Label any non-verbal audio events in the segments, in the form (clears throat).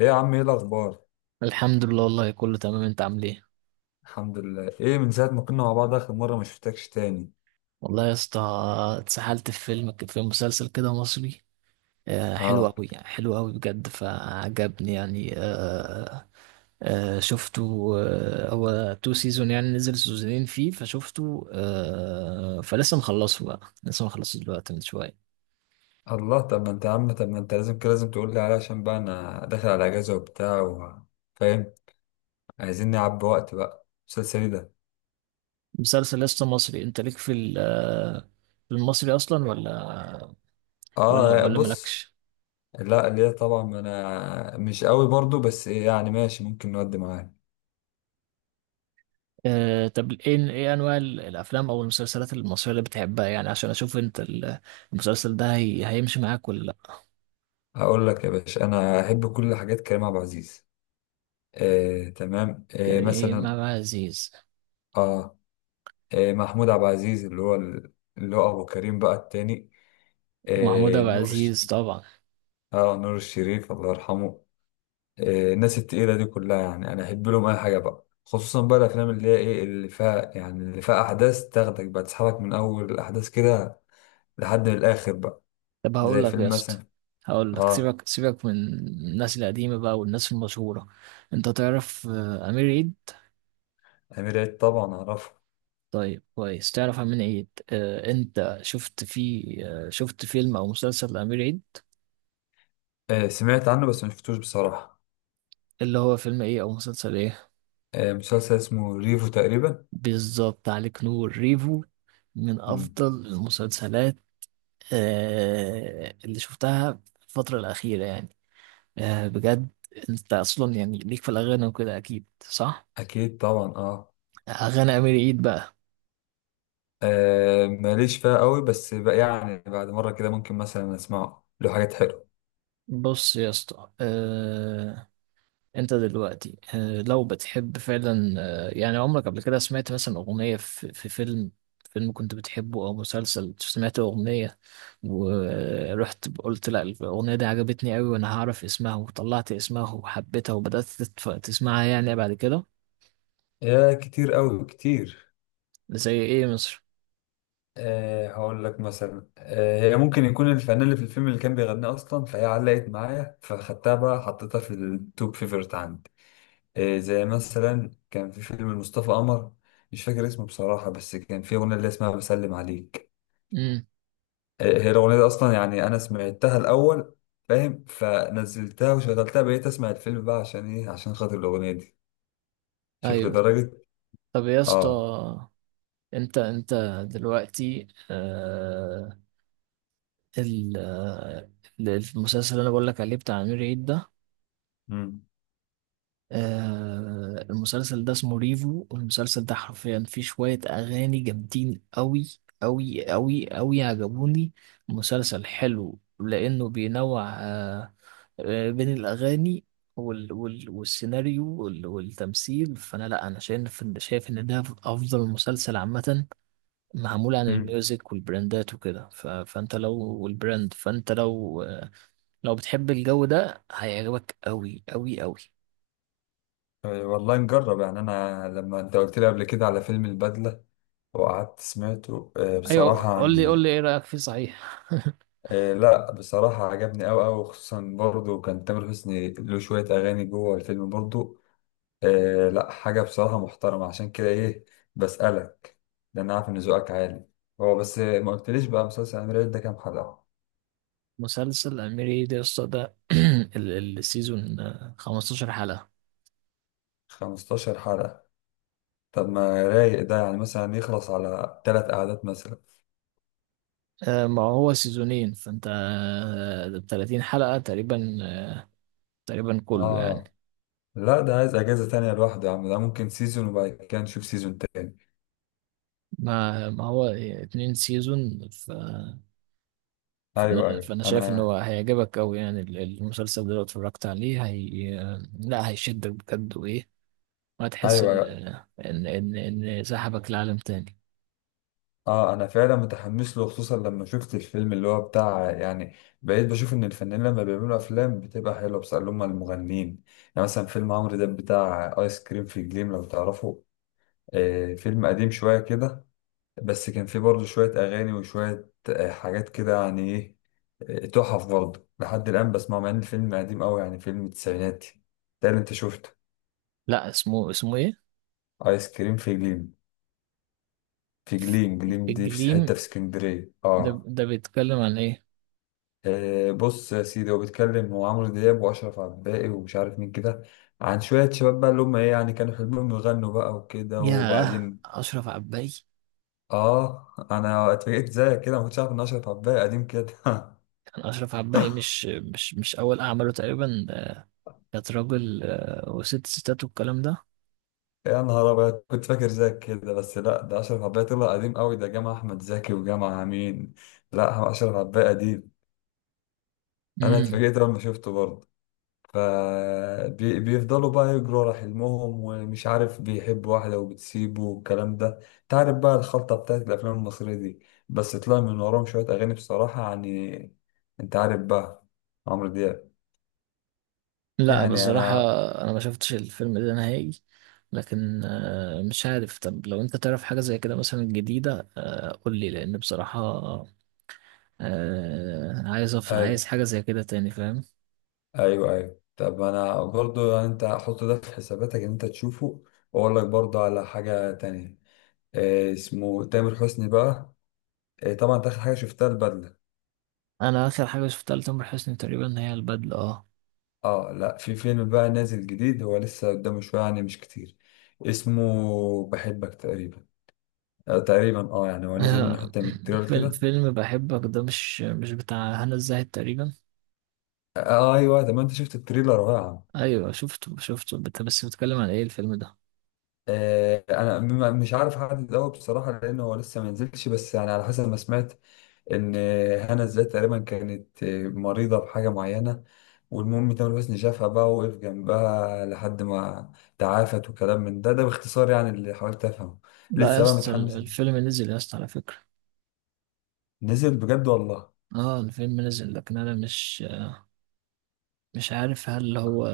ايه يا عم، ايه الاخبار؟ الحمد لله، والله كله تمام. انت عامل ايه؟ الحمد لله. ايه، من ساعه ما كنا مع بعض اخر مره، ما شفتكش تاني. والله يا اسطى، اتسحلت في فيلم، في مسلسل كده مصري. حلو اه. قوي، يعني حلو قوي بجد فعجبني يعني. شفته. هو تو سيزون، يعني نزل سيزونين فيه فشفته، فلسه مخلصه بقى، لسه مخلصه دلوقتي من شويه. الله. طب ما انت لازم تقول لي عليه عشان بقى انا داخل على اجازه وبتاع. فاهم. عايزين نعبي وقت بقى مسلسلي ده. مسلسل لسه مصري، انت ليك في في المصري اصلا، ولا ولا اه، ولا بص. مالكش؟ لا ليه طبعا، ما انا مش قوي برضو، بس ايه يعني، ماشي ممكن نودي معاه. طب ايه انواع الافلام او المسلسلات المصريه اللي بتحبها يعني، عشان اشوف انت المسلسل ده، هي هيمشي معاك ولا لا؟ هقول لك يا باشا، انا احب كل حاجات كريم عبد العزيز. آه، تمام. يعني ايه مثلا. امام عزيز اه. محمود عبد العزيز، اللي هو ابو كريم بقى التاني. ومحمود عبد نور العزيز الشريف. طبعا؟ اه، نور الشريف الله يرحمه. الناس التقيلة دي كلها يعني، انا احب لهم اي حاجة بقى، خصوصا بقى الافلام اللي هي ايه، اللي فيها يعني، اللي فيها احداث تاخدك بقى، تسحبك من اول الاحداث كده لحد الاخر بقى. طب هقول زي لك يا فيلم اسطى، مثلا. هقول لك، اه. سيبك سيبك من الناس القديمه بقى والناس المشهوره. انت تعرف امير عيد؟ امير عيد طبعا اعرفه. طيب كويس، تعرف امير عيد. انت شفت فيه شفت فيلم او مسلسل لامير عيد؟ سمعت عنه بس ما شفتوش بصراحة. اللي هو فيلم ايه او مسلسل ايه؟ مسلسل اسمه ريفو تقريبا. بالظبط، عليك نور. ريفو من مم. أفضل المسلسلات اللي شفتها في الفترة الأخيرة يعني. بجد، أنت أصلا يعني ليك في الأغاني وكده، أكيد صح؟ اكيد طبعا اه. أغاني أمير عيد بقى. ماليش فيها قوي، بس بقى يعني بعد مرة كده ممكن مثلا اسمعه له حاجات حلوة. بص يا اسطى، انت دلوقتي، لو بتحب فعلا، يعني عمرك قبل كده سمعت مثلا اغنية في فيلم، فيلم كنت بتحبه او مسلسل، سمعت اغنية ورحت قلت لا، الاغنية دي عجبتني قوي وانا هعرف اسمها، وطلعت اسمها وحبيتها وبدأت تسمعها يعني بعد كده. يا كتير قوي كتير. زي ايه مصر؟ هقول لك مثلا. هي ممكن يكون الفنان اللي في الفيلم اللي كان بيغنيه اصلا، فهي علقت معايا فخدتها بقى حطيتها في التوب، فيفرت عندي. زي مثلا كان في فيلم مصطفى قمر، مش فاكر اسمه بصراحة، بس كان في أغنية اللي اسمها بسلم عليك. امم. هي الأغنية دي أصلا يعني أنا سمعتها الأول، فاهم، فنزلتها وشغلتها بقيت أسمع الفيلم بقى عشان إيه؟ عشان خاطر الأغنية دي، شوف ايوه. لدرجة. طب يا اسطى، آه. انت دلوقتي، ال- آه، المسلسل اللي انا بقول لك عليه بتاع امير عيد ده، مم. المسلسل ده اسمه ريفو، والمسلسل ده حرفيا فيه شوية أغاني جامدين أوي، أوي أوي أوي، عجبوني. مسلسل حلو لأنه بينوع، بين الأغاني والسيناريو والتمثيل. فأنا، لأ، أنا شايف إن، ده أفضل مسلسل عامة، معمول عن مم. الميوزك والبراندات وكده. فأنت لو والبراند، فأنت لو لو بتحب الجو ده هيعجبك أوي أوي أوي. والله نجرب يعني، انا لما انت قلت لي قبل كده على فيلم البدلة وقعدت سمعته، ايوه، بصراحة قول لي قول يعني. لي، ايه رايك فيه صحيح؟ (laughs) لا بصراحة عجبني أوي أوي، خصوصا برضه كان تامر حسني له شوية أغاني جوه الفيلم برضه. لا حاجة بصراحة محترمة، عشان كده إيه، بسألك، لأن أنا عارف إن ذوقك عالي. هو بس ما قلتليش بقى، مسلسل أمير عيد ده كام حلقة؟ مسلسل اميري دي اسطى ده. (clears throat) السيزون 15 حلقه. 15 حلقة. طب ما رايق ده، يعني مثلا يخلص على تلات قعدات مثلا. ما هو سيزونين، فانت ده ب 30 حلقه تقريبا، تقريبا كله يعني. آه لا، ده عايز اجازه تانية لوحده يا عم، ده ممكن سيزون وبعد كده نشوف سيزون تاني. ما هو اتنين سيزون، ايوه فانا ايوه فانا شايف ان هو انا. هيعجبك قوي، يعني المسلسل ده لو اتفرجت عليه، هي، لا، هيشدك بجد وايه، وهتحس ايوه ان أيوة. سحبك لعالم تاني. اه، انا فعلا متحمس له خصوصا لما شفت الفيلم اللي هو بتاع يعني، بقيت بشوف ان الفنانين لما بيعملوا افلام بتبقى حلوه، بس اللي هم المغنيين. يعني مثلا فيلم عمرو دياب بتاع ايس كريم في جليم، لو تعرفه. فيلم قديم شويه كده، بس كان فيه برضه شويه اغاني وشويه حاجات كده، يعني ايه. تحف برضه لحد الان بسمعه، مع ان الفيلم قديم قوي، يعني فيلم التسعينات. ده اللي انت شفته. لا، اسمه ايه؟ ايس كريم في جليم. في جليم، جليم دي في الجليم؟ حته في اسكندريه، ده اه. ده بيتكلم عن ايه؟ بص يا سيدي، هو بيتكلم، هو عمرو دياب واشرف عباقي ومش عارف مين كده، عن شويه شباب بقى اللي هم ايه يعني، كانوا حلمهم يغنوا بقى وكده ياه، وبعدين. اشرف عباي؟ اه، انا اتفاجئت زيك كده، ما كنتش عارف ان اشرف عباقي قديم كده. (laughs) كان اشرف عباي مش اول اعماله تقريبا ده. كانت راجل وست ستات والكلام ده. يا نهار ابيض، كنت فاكر زيك كده، بس لا، ده اشرف عباقي طلع قديم قوي، ده جمع احمد زكي وجمع مين؟ لا، اشرف عباقي قديم. انا امم. اتفاجئت لما شفته برضه. فبيفضلوا بقى يجروا على حلمهم، ومش عارف بيحب واحدة وبتسيبه والكلام ده، تعرف بقى الخلطة بتاعت الأفلام المصرية دي. بس طلع من وراهم شوية أغاني بصراحة يعني، أنت عارف بقى عمرو دياب. لا يعني بصراحه، أنا. انا ما شفتش الفيلم ده نهائي، لكن مش عارف. طب لو انت تعرف حاجه زي كده مثلا جديده، قول لي، لان بصراحه عايز عايز أي حاجه زي كده تاني، فاهم؟ أيوه أيوه. طب أنا برضو يعني، أنت حط ده في حساباتك إن أنت تشوفه، وأقول لك برضو على حاجة تانية. إيه اسمه؟ تامر حسني بقى. إيه طبعا، أنت آخر حاجة شفتها البدلة. انا اخر حاجه شفتها لتامر حسني تقريبا هي البدله، اه. اه لا، في فيلم بقى نازل جديد، هو لسه قدامه شوية يعني، مش كتير. اسمه بحبك تقريبا. آه تقريبا يعني هو نزل منه آه، حتة من (clears throat) التريلر فيلم كده. فيلم بحبك ده مش بتاع هنا الزاهد تقريبا؟ آه. ايوه، طب ما انت شفت التريلر؟ رائع. ايوه، شفته. بس بتكلم عن ايه الفيلم ده؟ انا مش عارف احدد قوي بصراحة، لان هو لسه ما نزلش، بس يعني على حسب ما سمعت، ان هنا الزاهد تقريبا كانت مريضة بحاجة معينة. والمهم تامر حسني شافها بقى، ووقف جنبها لحد ما تعافت، وكلام من ده ده باختصار يعني اللي حاولت افهمه. لا يا لسه بقى اسطى، متحمس. الفيلم نزل يا اسطى على فكرة. نزل بجد والله. اه الفيلم نزل، لكن انا مش عارف، هل هو،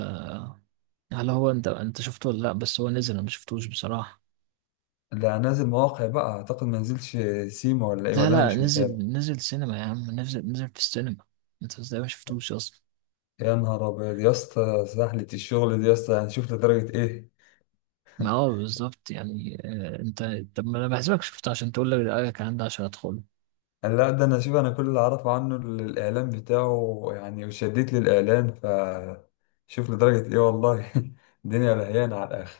انت شفته ولا لا، بس هو نزل، انا ما شفتوش بصراحة. لا، نازل مواقع بقى اعتقد، ما نزلش سيما ولا ايه؟ لا ولا انا لا، مش متابع. نزل نزل سينما يا عم، نزل نزل في السينما. انت ازاي ما شفتوش اصلا؟ يا نهار ابيض يا اسطى، سهلة الشغل دي يا اسطى؟ هنشوف لدرجة ايه. ما هو بالظبط يعني، انت، طب ما انا بحسبك شفته عشان تقول لي رأيك عن ده عشان ادخله. قال لا، ده انا شوف، انا كل اللي اعرفه عنه الاعلان بتاعه يعني، وشديت للاعلان. شوف لدرجة ايه والله. (laughs) الدنيا لهيانة على الاخر.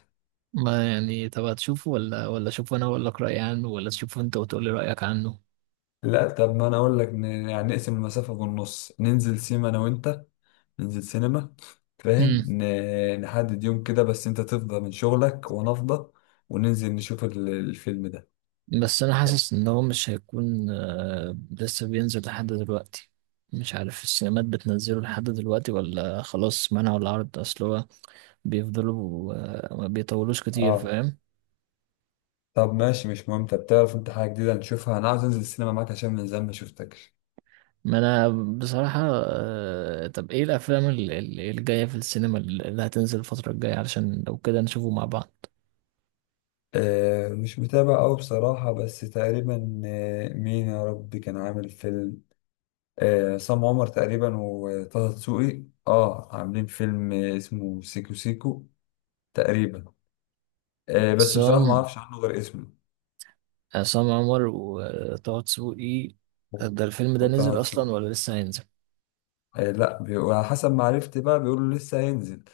ما يعني، طب هتشوفه ولا اشوفه انا واقول لك رايي عنه، ولا تشوفه انت وتقول لي رايك عنه؟ لا طب، ما انا اقول لك، يعني نقسم المسافة بالنص، ننزل سيما انا وانت. ننزل سينما، فاهم، امم. نحدد يوم كده، بس انت تفضى من شغلك وانا افضى، وننزل نشوف الفيلم ده. بس انا حاسس ان هو مش هيكون لسه بينزل لحد دلوقتي. مش عارف السينمات بتنزله لحد دلوقتي ولا خلاص منعوا العرض، اصل هو بيفضلوا ما بيطولوش كتير، اه فاهم؟ طب ماشي، مش مهم. طب تعرف انت حاجة جديدة نشوفها؟ انا عاوز انزل السينما معاك عشان من زمان ما شفتكش. ما انا بصراحة، طب ايه الافلام الجاية في السينما اللي هتنزل الفترة الجاية، علشان لو كده نشوفه مع بعض. مش متابع أوي بصراحة، بس تقريبا مين يا ربي كان عامل فيلم؟ عصام عمر تقريبا وطه دسوقي، اه عاملين فيلم، اسمه سيكو سيكو تقريبا. بس بس بصراحة ما اعرفش عنه غير اسمه. عصام عمر وطه دسوقي، ده الفيلم ده وطه نزل اصلا دسوقي. ولا لسه هينزل؟ لا وعلى حسب ما عرفت بقى بيقولوا لسه هينزل.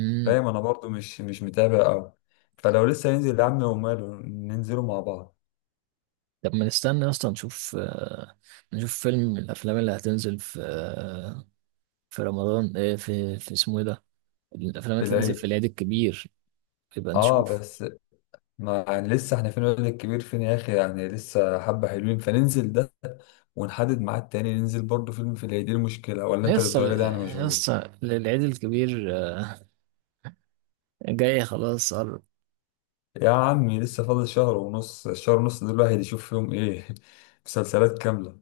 امم. فاهم، انا برضو مش متابع قوي. فلو لسه هينزل يا عم، وماله ننزلوا مع بعض طب ما نستنى اصلا، نشوف فيلم من الافلام اللي هتنزل في في رمضان، ايه في اسمه ايه ده، الافلام اللي في هتنزل في العيد. العيد الكبير، يبقى اه نشوف. بس، ما يعني لسه احنا، فين الولد الكبير فين يا اخي يعني، لسه حبة حلوين، فننزل ده، ونحدد ميعاد تاني ننزل برضو فيلم في العيد، إيه المشكلة؟ ولا انت يسطا، للدرجة دي يعني مشغول؟ يسطا، العيد الكبير جاي، خلاص قرب. يا عمي، لسه فاضل شهر ونص، الشهر ونص دول الواحد يشوف فيهم ايه؟ (laughs) مسلسلات كاملة.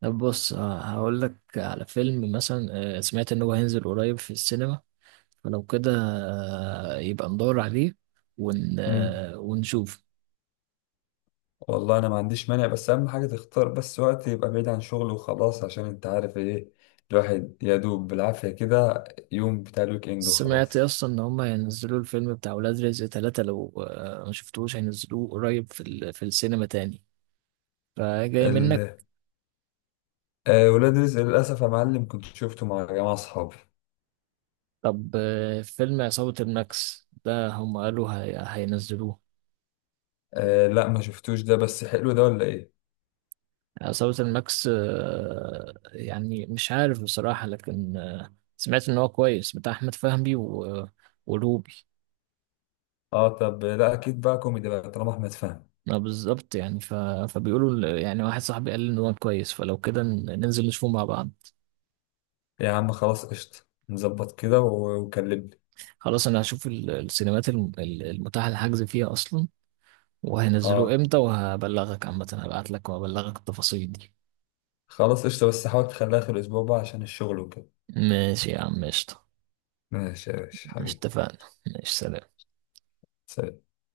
طب بص، هقول لك على فيلم مثلا، سمعت ان هو هينزل قريب في السينما، فلو كده يبقى ندور عليه ون... مم. آه، ونشوف. والله انا ما عنديش مانع، بس اهم حاجه تختار بس وقت يبقى بعيد عن شغل وخلاص، عشان انت عارف ايه، الواحد يا دوب بالعافيه كده يوم بتاع الويك اند سمعت وخلاص. اصلا ان هم هينزلوا الفيلم بتاع ولاد رزق ثلاثة، لو ما شفتوش هينزلوه قريب في السينما تاني، فجاي منك. ال... آه ولاد رزق للاسف يا معلم، كنت شفته مع جماعه اصحابي. طب فيلم عصابة الماكس ده هم قالوا هينزلوه. لا ما شفتوش ده، بس حلو ده ولا ايه؟ عصابة الماكس، يعني مش عارف بصراحة، لكن سمعت ان هو كويس، بتاع احمد فهمي ولوب. اه طب لا، اكيد بقى كوميدي بقى طالما احمد فهمي. ما بالظبط يعني، فبيقولوا يعني واحد صاحبي قال لي ان هو كويس، فلو كده ننزل نشوفه مع بعض. يا عم خلاص قشطه، نظبط كده وكلمني. خلاص، انا هشوف السينمات المتاحة الحجز فيها اصلا، وهينزلوه اه امتى، وهبلغك عامة. هبعت لك وهبلغك التفاصيل دي. خلاص قشطه، بس حاول تخليها اخر الاسبوع بقى عشان الشغل وكده. ماشي يا عم، قشطة. ماشي يا باشا ماشي، حبيبي. اتفقنا. ماشي، سلام. سلام.